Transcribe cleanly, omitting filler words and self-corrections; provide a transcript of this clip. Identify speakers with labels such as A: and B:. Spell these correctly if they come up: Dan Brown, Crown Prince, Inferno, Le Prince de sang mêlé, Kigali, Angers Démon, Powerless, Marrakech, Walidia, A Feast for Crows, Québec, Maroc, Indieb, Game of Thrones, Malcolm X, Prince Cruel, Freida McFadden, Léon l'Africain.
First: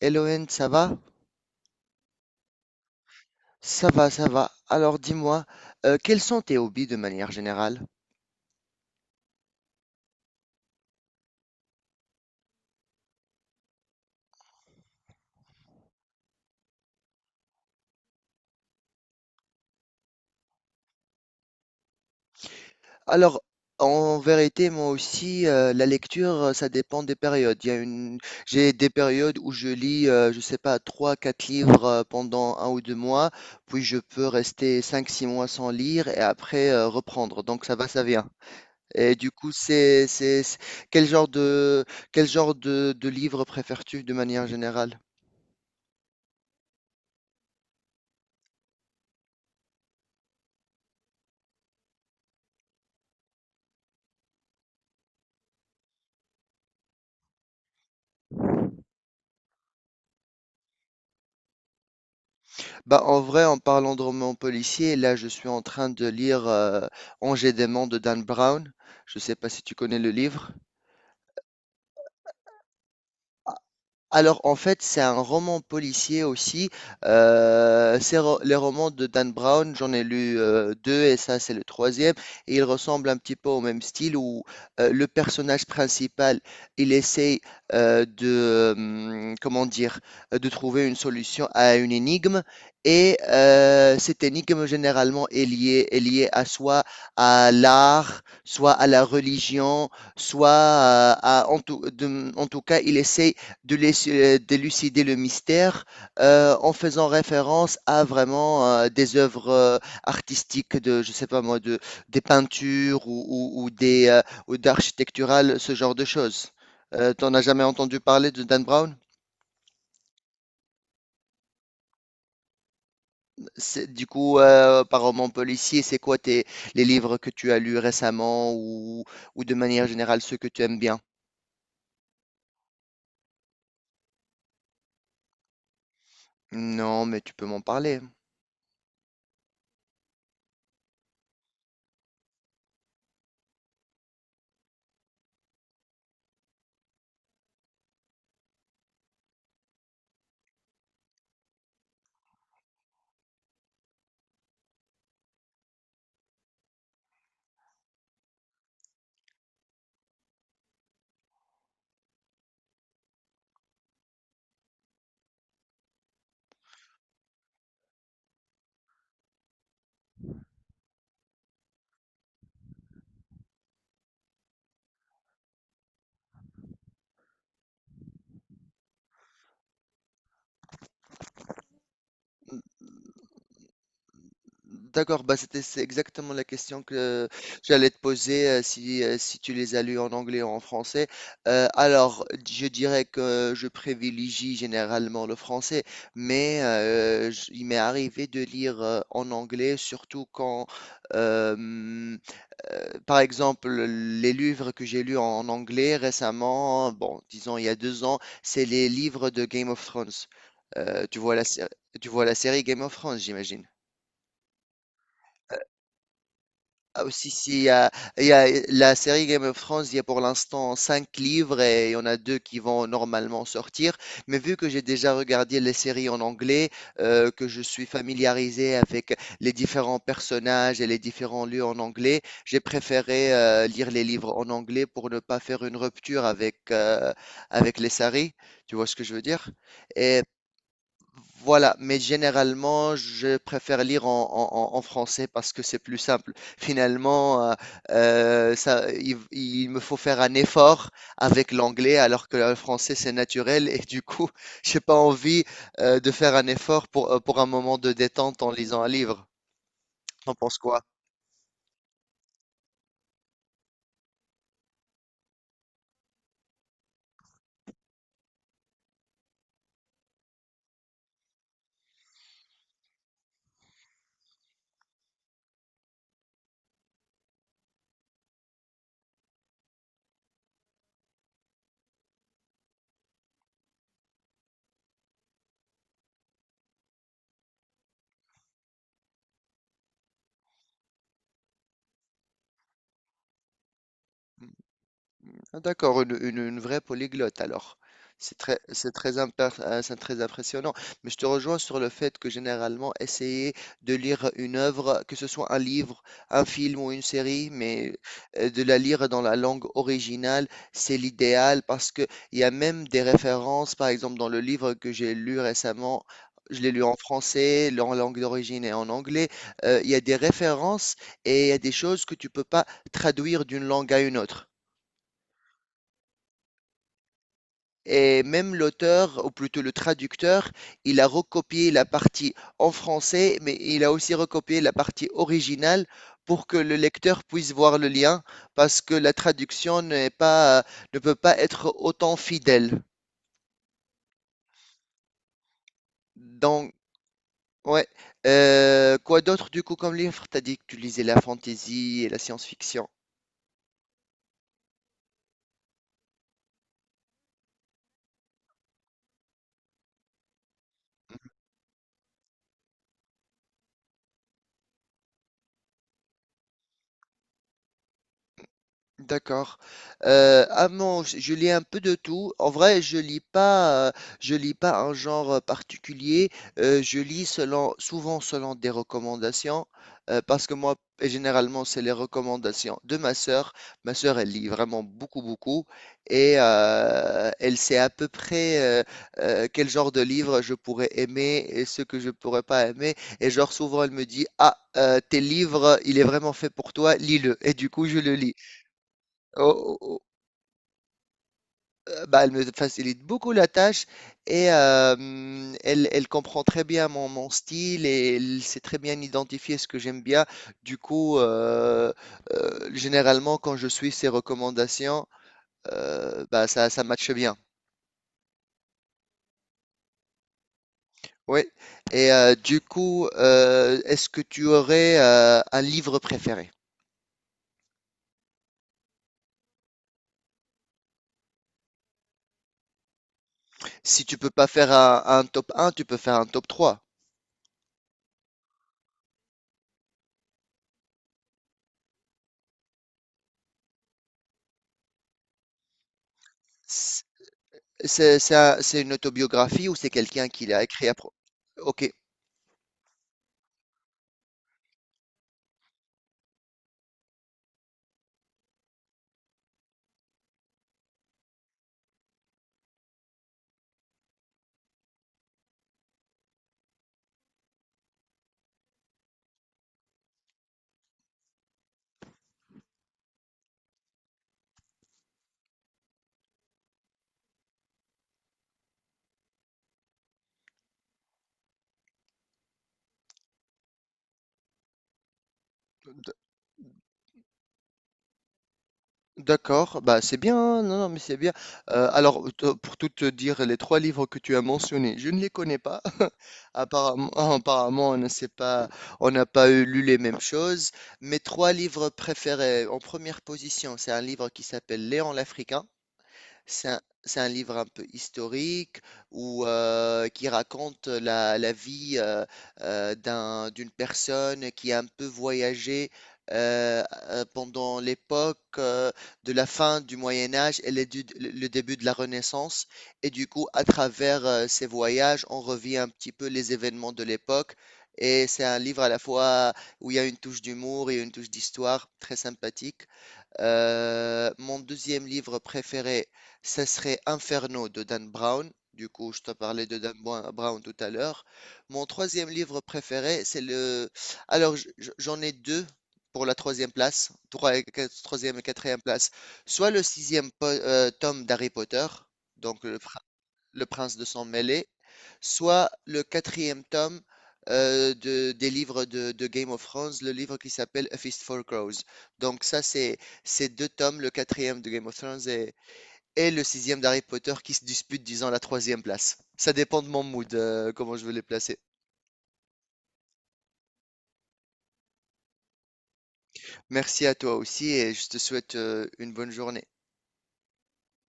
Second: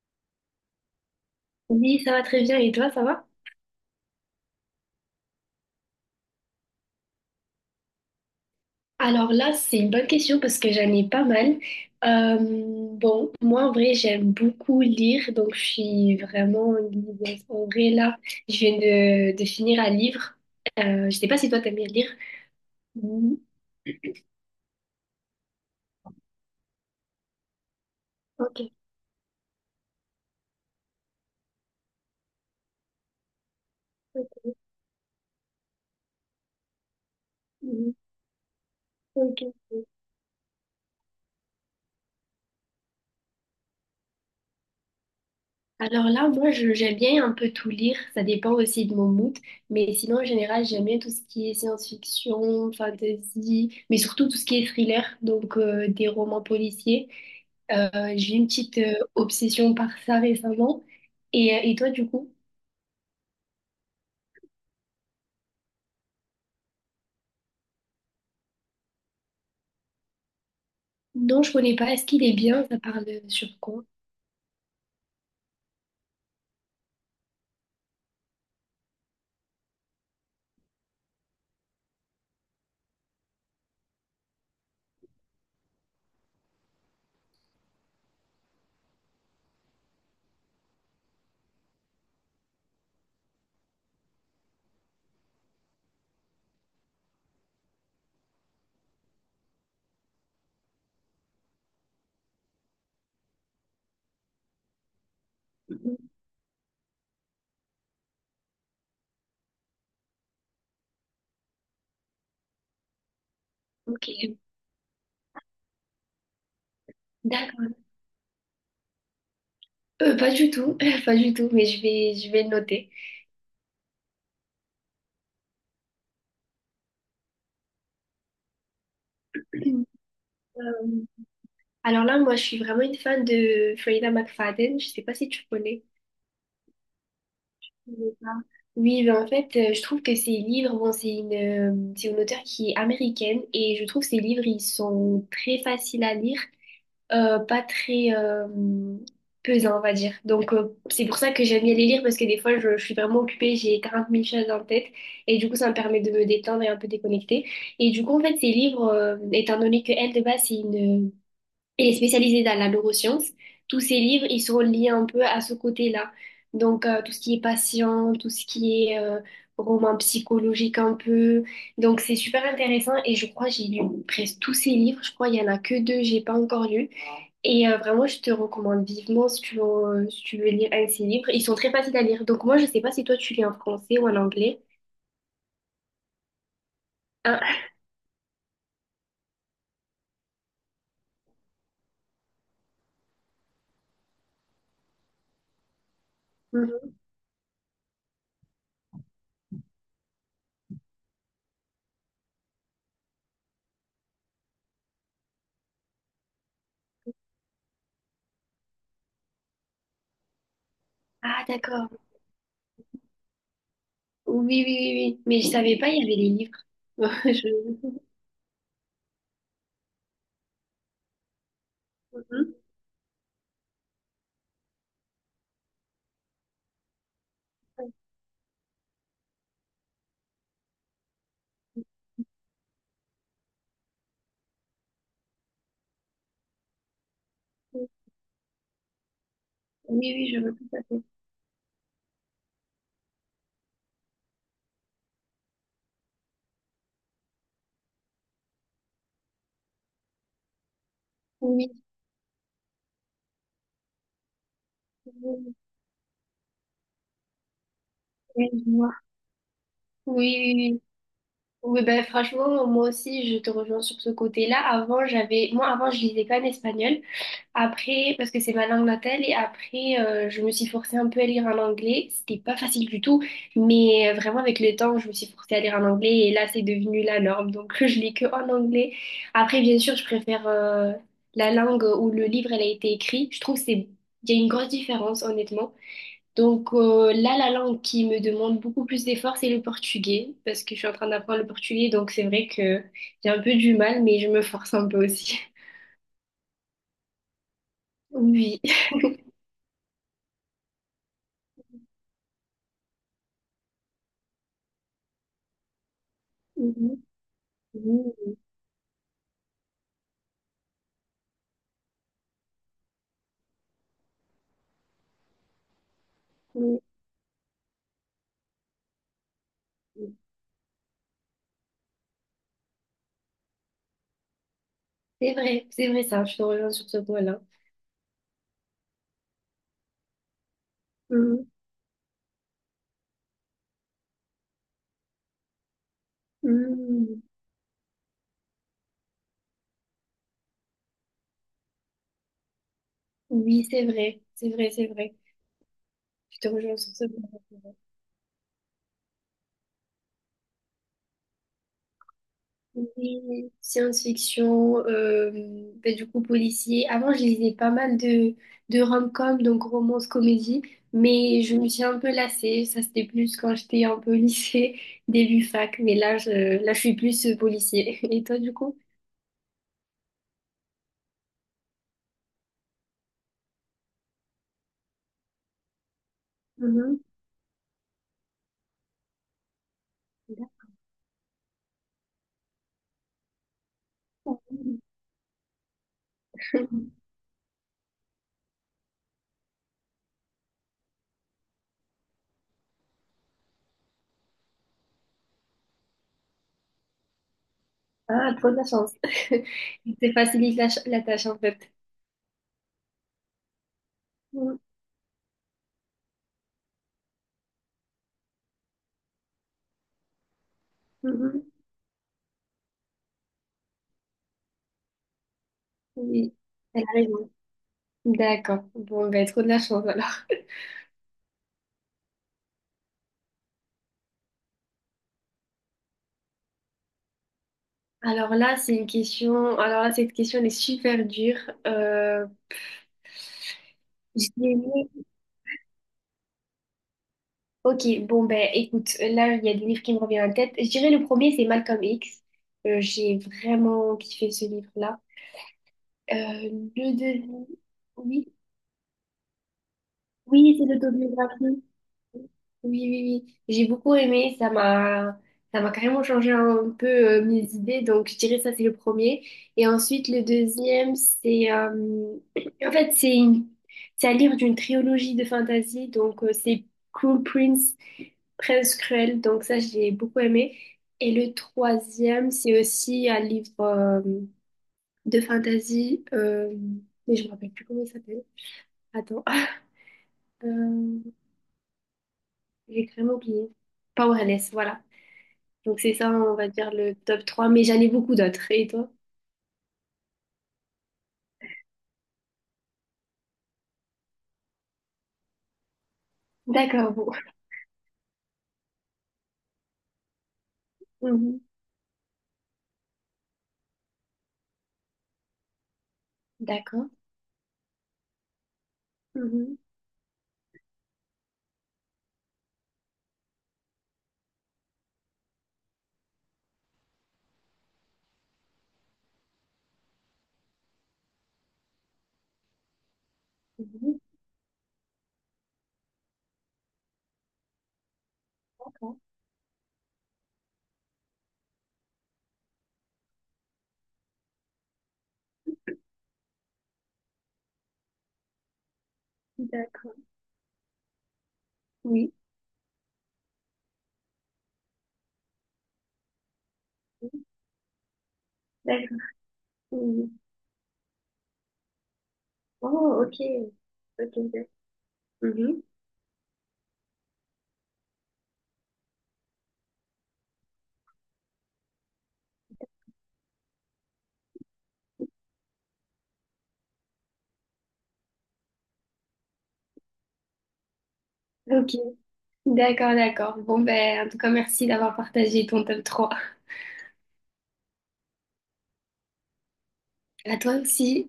A: Elohen, ça va?
B: Oui, ça va très bien. Et toi, ça va?
A: Ça va, ça va. Alors dis-moi, quels sont tes hobbies de manière générale?
B: Alors là, c'est une bonne question parce que j'en ai pas mal. Euh, moi, en vrai, j'aime beaucoup lire, donc je suis vraiment liseuse. En vrai, là, je viens de finir un livre. Je sais pas si toi, t'aimes bien lire. Mhm.
A: Alors, en vérité, moi aussi, la lecture, ça dépend des périodes. Il y a une...
B: Ok.
A: J'ai des périodes où je lis, je sais pas, 3, 4 livres pendant un ou deux mois, puis je peux
B: Ok.
A: rester 5, 6 mois sans lire et après reprendre. Donc ça va,
B: Mhm.
A: ça vient. Et du
B: Ok.
A: coup, quel genre de, quel genre de livre préfères-tu de manière générale?
B: Alors là, moi, j'aime bien un peu tout lire, ça dépend aussi de mon mood, mais sinon, en général, j'aime bien tout ce qui est science-fiction, fantasy, mais surtout tout ce qui est thriller, donc des romans policiers. Euh, j'ai une petite obsession par ça récemment. Et toi, du coup?
A: Bah, en vrai, en parlant de romans policiers, là, je suis en train de lire Angers Démon de Dan Brown. Je sais pas si tu connais le livre.
B: Non, je connais pas. Est-ce qu'il est bien? Ça parle sur quoi?
A: Alors, en fait, c'est un roman policier aussi. Les romans de Dan Brown, j'en ai lu deux et ça, c'est le troisième. Et il ressemble un petit peu au même style où le personnage principal, il essaye de, comment dire, de trouver une solution à une énigme. Et cette énigme, généralement, est liée à soit à l'art, soit à la religion, soit en tout cas, il essaye d'élucider le mystère
B: Mhm.
A: en faisant référence à vraiment des œuvres artistiques de, je sais pas moi, de, des peintures ou des
B: Ok,
A: ou d'architecturales, ce genre de choses. T'en as jamais
B: d'accord.
A: entendu parler de Dan Brown?
B: Pas du tout, pas du tout, mais je vais le noter.
A: Du coup, par roman policier, c'est quoi tes, les livres que tu as lus récemment ou de manière générale ceux que tu aimes
B: Euh,
A: bien?
B: alors là, moi, je suis vraiment une fan de Freida McFadden. Je sais pas si tu connais.
A: Non, mais tu peux m'en
B: C'est
A: parler.
B: ça. Oui, ben en fait, je trouve que ces livres, bon, c'est une auteure qui est américaine et je trouve que ces livres, ils sont très faciles à lire, pas très pesants, on va dire. Donc, c'est pour ça que j'aime bien les lire parce que des fois, je suis vraiment occupée, j'ai 40 mille choses en tête et du coup, ça me permet de me détendre et un peu déconnecter. Et du coup, en fait, ces livres, étant donné que elle, de base, c'est une et est spécialisée dans la neuroscience. Tous ses livres, ils sont liés un peu à ce côté-là. Donc, tout ce qui est patient, tout ce qui est roman psychologique un peu. Donc, c'est super intéressant et je crois que j'ai lu presque tous ses livres. Je crois qu'il n'y en a que deux, j'ai pas encore lu. Et vraiment, je te recommande vivement si tu veux, si tu veux lire un de ses livres. Ils sont très faciles à lire. Donc, moi, je sais pas si toi, tu lis en français ou en anglais.
A: D'accord, bah c'est exactement la question que
B: Hein.
A: j'allais te poser si tu les as lus en anglais ou en français. Alors, je dirais que je privilégie généralement le français, mais
B: Mhm.
A: il m'est arrivé de lire en anglais, surtout quand, euh, par exemple, les livres que j'ai lus en anglais récemment, bon, disons il y a 2 ans, c'est les livres de Game of Thrones. Euh, tu vois la,
B: Ah,
A: sé-
B: d'accord.
A: tu vois la série Game of Thrones, j'imagine.
B: Oui, oui, oui, oui. Mais je savais pas, il y avait les livres.
A: Ah, aussi, si, il y a,
B: Je-
A: il y a la série Game of Thrones, il y a pour l'instant cinq livres et il y en a deux qui vont normalement sortir. Mais vu que j'ai déjà regardé les séries en anglais, que je suis familiarisé avec les différents personnages et les différents lieux en anglais, j'ai préféré lire les livres en anglais pour ne pas faire une rupture avec, avec
B: Mhm.
A: les séries. Tu vois ce que je veux dire?
B: Oui,
A: Et
B: oui, je veux tout à fait.
A: voilà, mais généralement, je préfère lire en français parce que c'est plus simple. Finalement, il me faut faire un effort avec
B: Oui,
A: l'anglais alors que le français, c'est naturel et du coup, j'ai pas envie
B: oui,
A: de faire un effort pour un moment de détente
B: oui,
A: en
B: je
A: lisant un
B: vois.
A: livre. T'en
B: Oui, oui,
A: penses quoi?
B: oui. Oui, ben, franchement, moi aussi, je te rejoins sur ce côté-là. Avant, j'avais, moi, avant, je lisais pas en espagnol. Après, parce que c'est ma langue natale, et après, je me suis forcée un peu à lire en anglais. C'était pas facile du tout, mais vraiment, avec le temps, je me suis forcée à lire en anglais, et là, c'est devenu la norme. Donc, je lis que en anglais. Après, bien sûr, je préfère, la langue où le livre, elle a été écrit. Je trouve que c'est, il y a une grosse différence, honnêtement. Donc là, la langue qui me demande beaucoup plus d'efforts, c'est le portugais, parce que je suis en train d'apprendre le portugais, donc c'est vrai que j'ai un peu du mal, mais je me force un peu aussi.
A: Ah, d'accord, une vraie polyglotte alors. C'est très,
B: Oui.
A: c'est très, impar- euh, c'est très impressionnant. Mais je te rejoins sur le fait que généralement, essayer de lire une œuvre, que ce soit un livre, un film ou une
B: Mhm.
A: série, mais
B: Mhm.
A: de la lire dans la langue originale, c'est l'idéal parce que il y a même des références, par exemple dans le livre que j'ai lu récemment. Je l'ai
B: Mhm.
A: lu en français, en langue d'origine et en anglais. Il y a des références et il y a des choses que tu peux pas traduire d'une langue à une autre.
B: C'est vrai ça, je te rejoins sur ce point-là.
A: Et même l'auteur, ou plutôt le traducteur, il a
B: Mhm.
A: recopié la partie en français, mais il a aussi recopié la partie originale pour que le
B: Mhm.
A: lecteur puisse voir le lien, parce que la traduction n'est pas, ne peut pas être autant fidèle.
B: Oui, c'est vrai, c'est vrai, c'est vrai. Je te
A: Donc,
B: rejoins sur ce point-là.
A: ouais. Quoi d'autre du coup comme livre? T'as dit que tu lisais la fantasy et la science-fiction.
B: Oui, science-fiction, ben, du coup policier. Avant, je lisais pas mal de rom-com, donc romance, comédie, mais je me suis un peu lassée. Ça, c'était plus quand j'étais un peu au lycée, début fac, là, je suis plus policier. Et toi, du coup?
A: D'accord. Ah non, je lis un peu de tout. En vrai, je lis pas un genre, particulier. Je
B: Mhm.
A: lis selon souvent selon des recommandations, parce que et généralement, c'est les recommandations de ma sœur. Ma sœur, elle
B: D'accord.
A: lit vraiment beaucoup, beaucoup et elle sait à peu près, heu quel genre de livre je pourrais aimer et ce que je pourrais pas aimer et genre souvent elle me dit: «Ah, tel livre, il est vraiment fait pour toi, lis-le» et du coup je le lis.
B: Ah, trop de la chance.
A: Oh, oh, oh,
B: C'est facilite la tâche, en fait.
A: bah, elle me facilite beaucoup la tâche et
B: Mhm.
A: elle comprend très bien mon style et elle sait très bien identifier ce que j'aime bien. Du coup,
B: Mhm.
A: généralement, quand je suis ses recommandations,
B: Oui,
A: bah, ça,
B: elle
A: ça
B: a
A: matche
B: raison.
A: bien.
B: D'accord. Bon, ben, trop de la chance, alors.
A: Oui. Et du coup, est-ce que tu aurais un livre préféré?
B: Alors là, c'est une question. Alors là, cette question elle est super dure. Euh,
A: Si tu
B: je
A: peux pas faire
B: dirais-
A: un top un, tu peux faire un top 3.
B: Ok, bon ben, écoute, là, il y a des livres qui me reviennent en tête. Je dirais le premier, c'est Malcolm X. J'ai vraiment kiffé ce livre-là. Euh, le
A: C'est
B: deuxième,
A: c'est
B: oui,
A: un- c'est une autobiographie ou c'est quelqu'un qui
B: oui,
A: l'a
B: c'est
A: écrit.
B: l'autobiographie.
A: Ok,
B: Oui, oui, oui. J'ai beaucoup aimé. Ça m'a carrément changé un peu mes idées. Donc, je dirais ça, c'est le premier. Et ensuite, le deuxième, c'est, en fait, c'est une- c'est à lire d'une trilogie de fantasy. Donc, c'est Crown Prince, Prince Cruel. Donc, ça, j'ai beaucoup aimé. Et le troisième, c'est aussi un livre de fantasy. Mais je me rappelle plus comment il s'appelle. Attends, Euh, j'ai carrément oublié. Powerless, voilà. Donc c'est ça,
A: D-
B: on va dire le top 3. Mais j'en ai beaucoup d'autres. Et toi?
A: D'accord, bah c'est bien, hein. Non, non, mais c'est bien. Alors, pour tout te dire, les trois livres que tu as mentionnés, je ne les connais pas.
B: D'accord,
A: Apparemment,
B: bon.
A: ah, apparemment, on ne sait pas, on n'a pas lu les mêmes choses. Mes
B: Mhm.
A: trois livres préférés, en première position, c'est un livre qui s'appelle Léon l'Africain. C'est un,
B: D'accord.
A: c'est un livre un peu historique
B: Mhm.
A: qui raconte la vie d'une personne qui a un peu voyagé euh, pendant l'époque de la fin du Moyen Âge et le début de la Renaissance. Et du coup, à
B: Mhm,
A: travers ces voyages, on revit un petit peu les événements de l'époque. Et c'est un livre à la
B: d'accord.
A: fois où il y a une touche d'humour et une touche d'histoire très sympathique. Mon deuxième livre préféré, ce serait Inferno de Dan Brown. Du coup, je te parlais de
B: D'accord.
A: Dan Brown tout à l'heure. Mon
B: Oui.
A: troisième livre préféré, c'est le... Alors, j'en ai deux pour la troisième place, troisième et quatrième
B: D'accord.
A: place. Soit le
B: Mhm.
A: sixième tome d'Harry Potter, donc le,
B: Oh, ok.
A: le Prince de
B: Ok,
A: sang
B: ok.
A: mêlé,
B: Mhm.
A: soit le quatrième tome des livres de Game of Thrones, le livre qui s'appelle A Feast for Crows. Donc ça, c'est ces deux tomes, le quatrième de Game of Thrones et le sixième d'Harry Potter qui se disputent, disons, la troisième place. Ça dépend de mon mood, comment je veux les placer.
B: Ok. D'accord, d'accord. Bon, ben, en tout cas, merci d'avoir partagé ton top 3.
A: Merci à toi aussi et je te souhaite une bonne journée.
B: À toi aussi.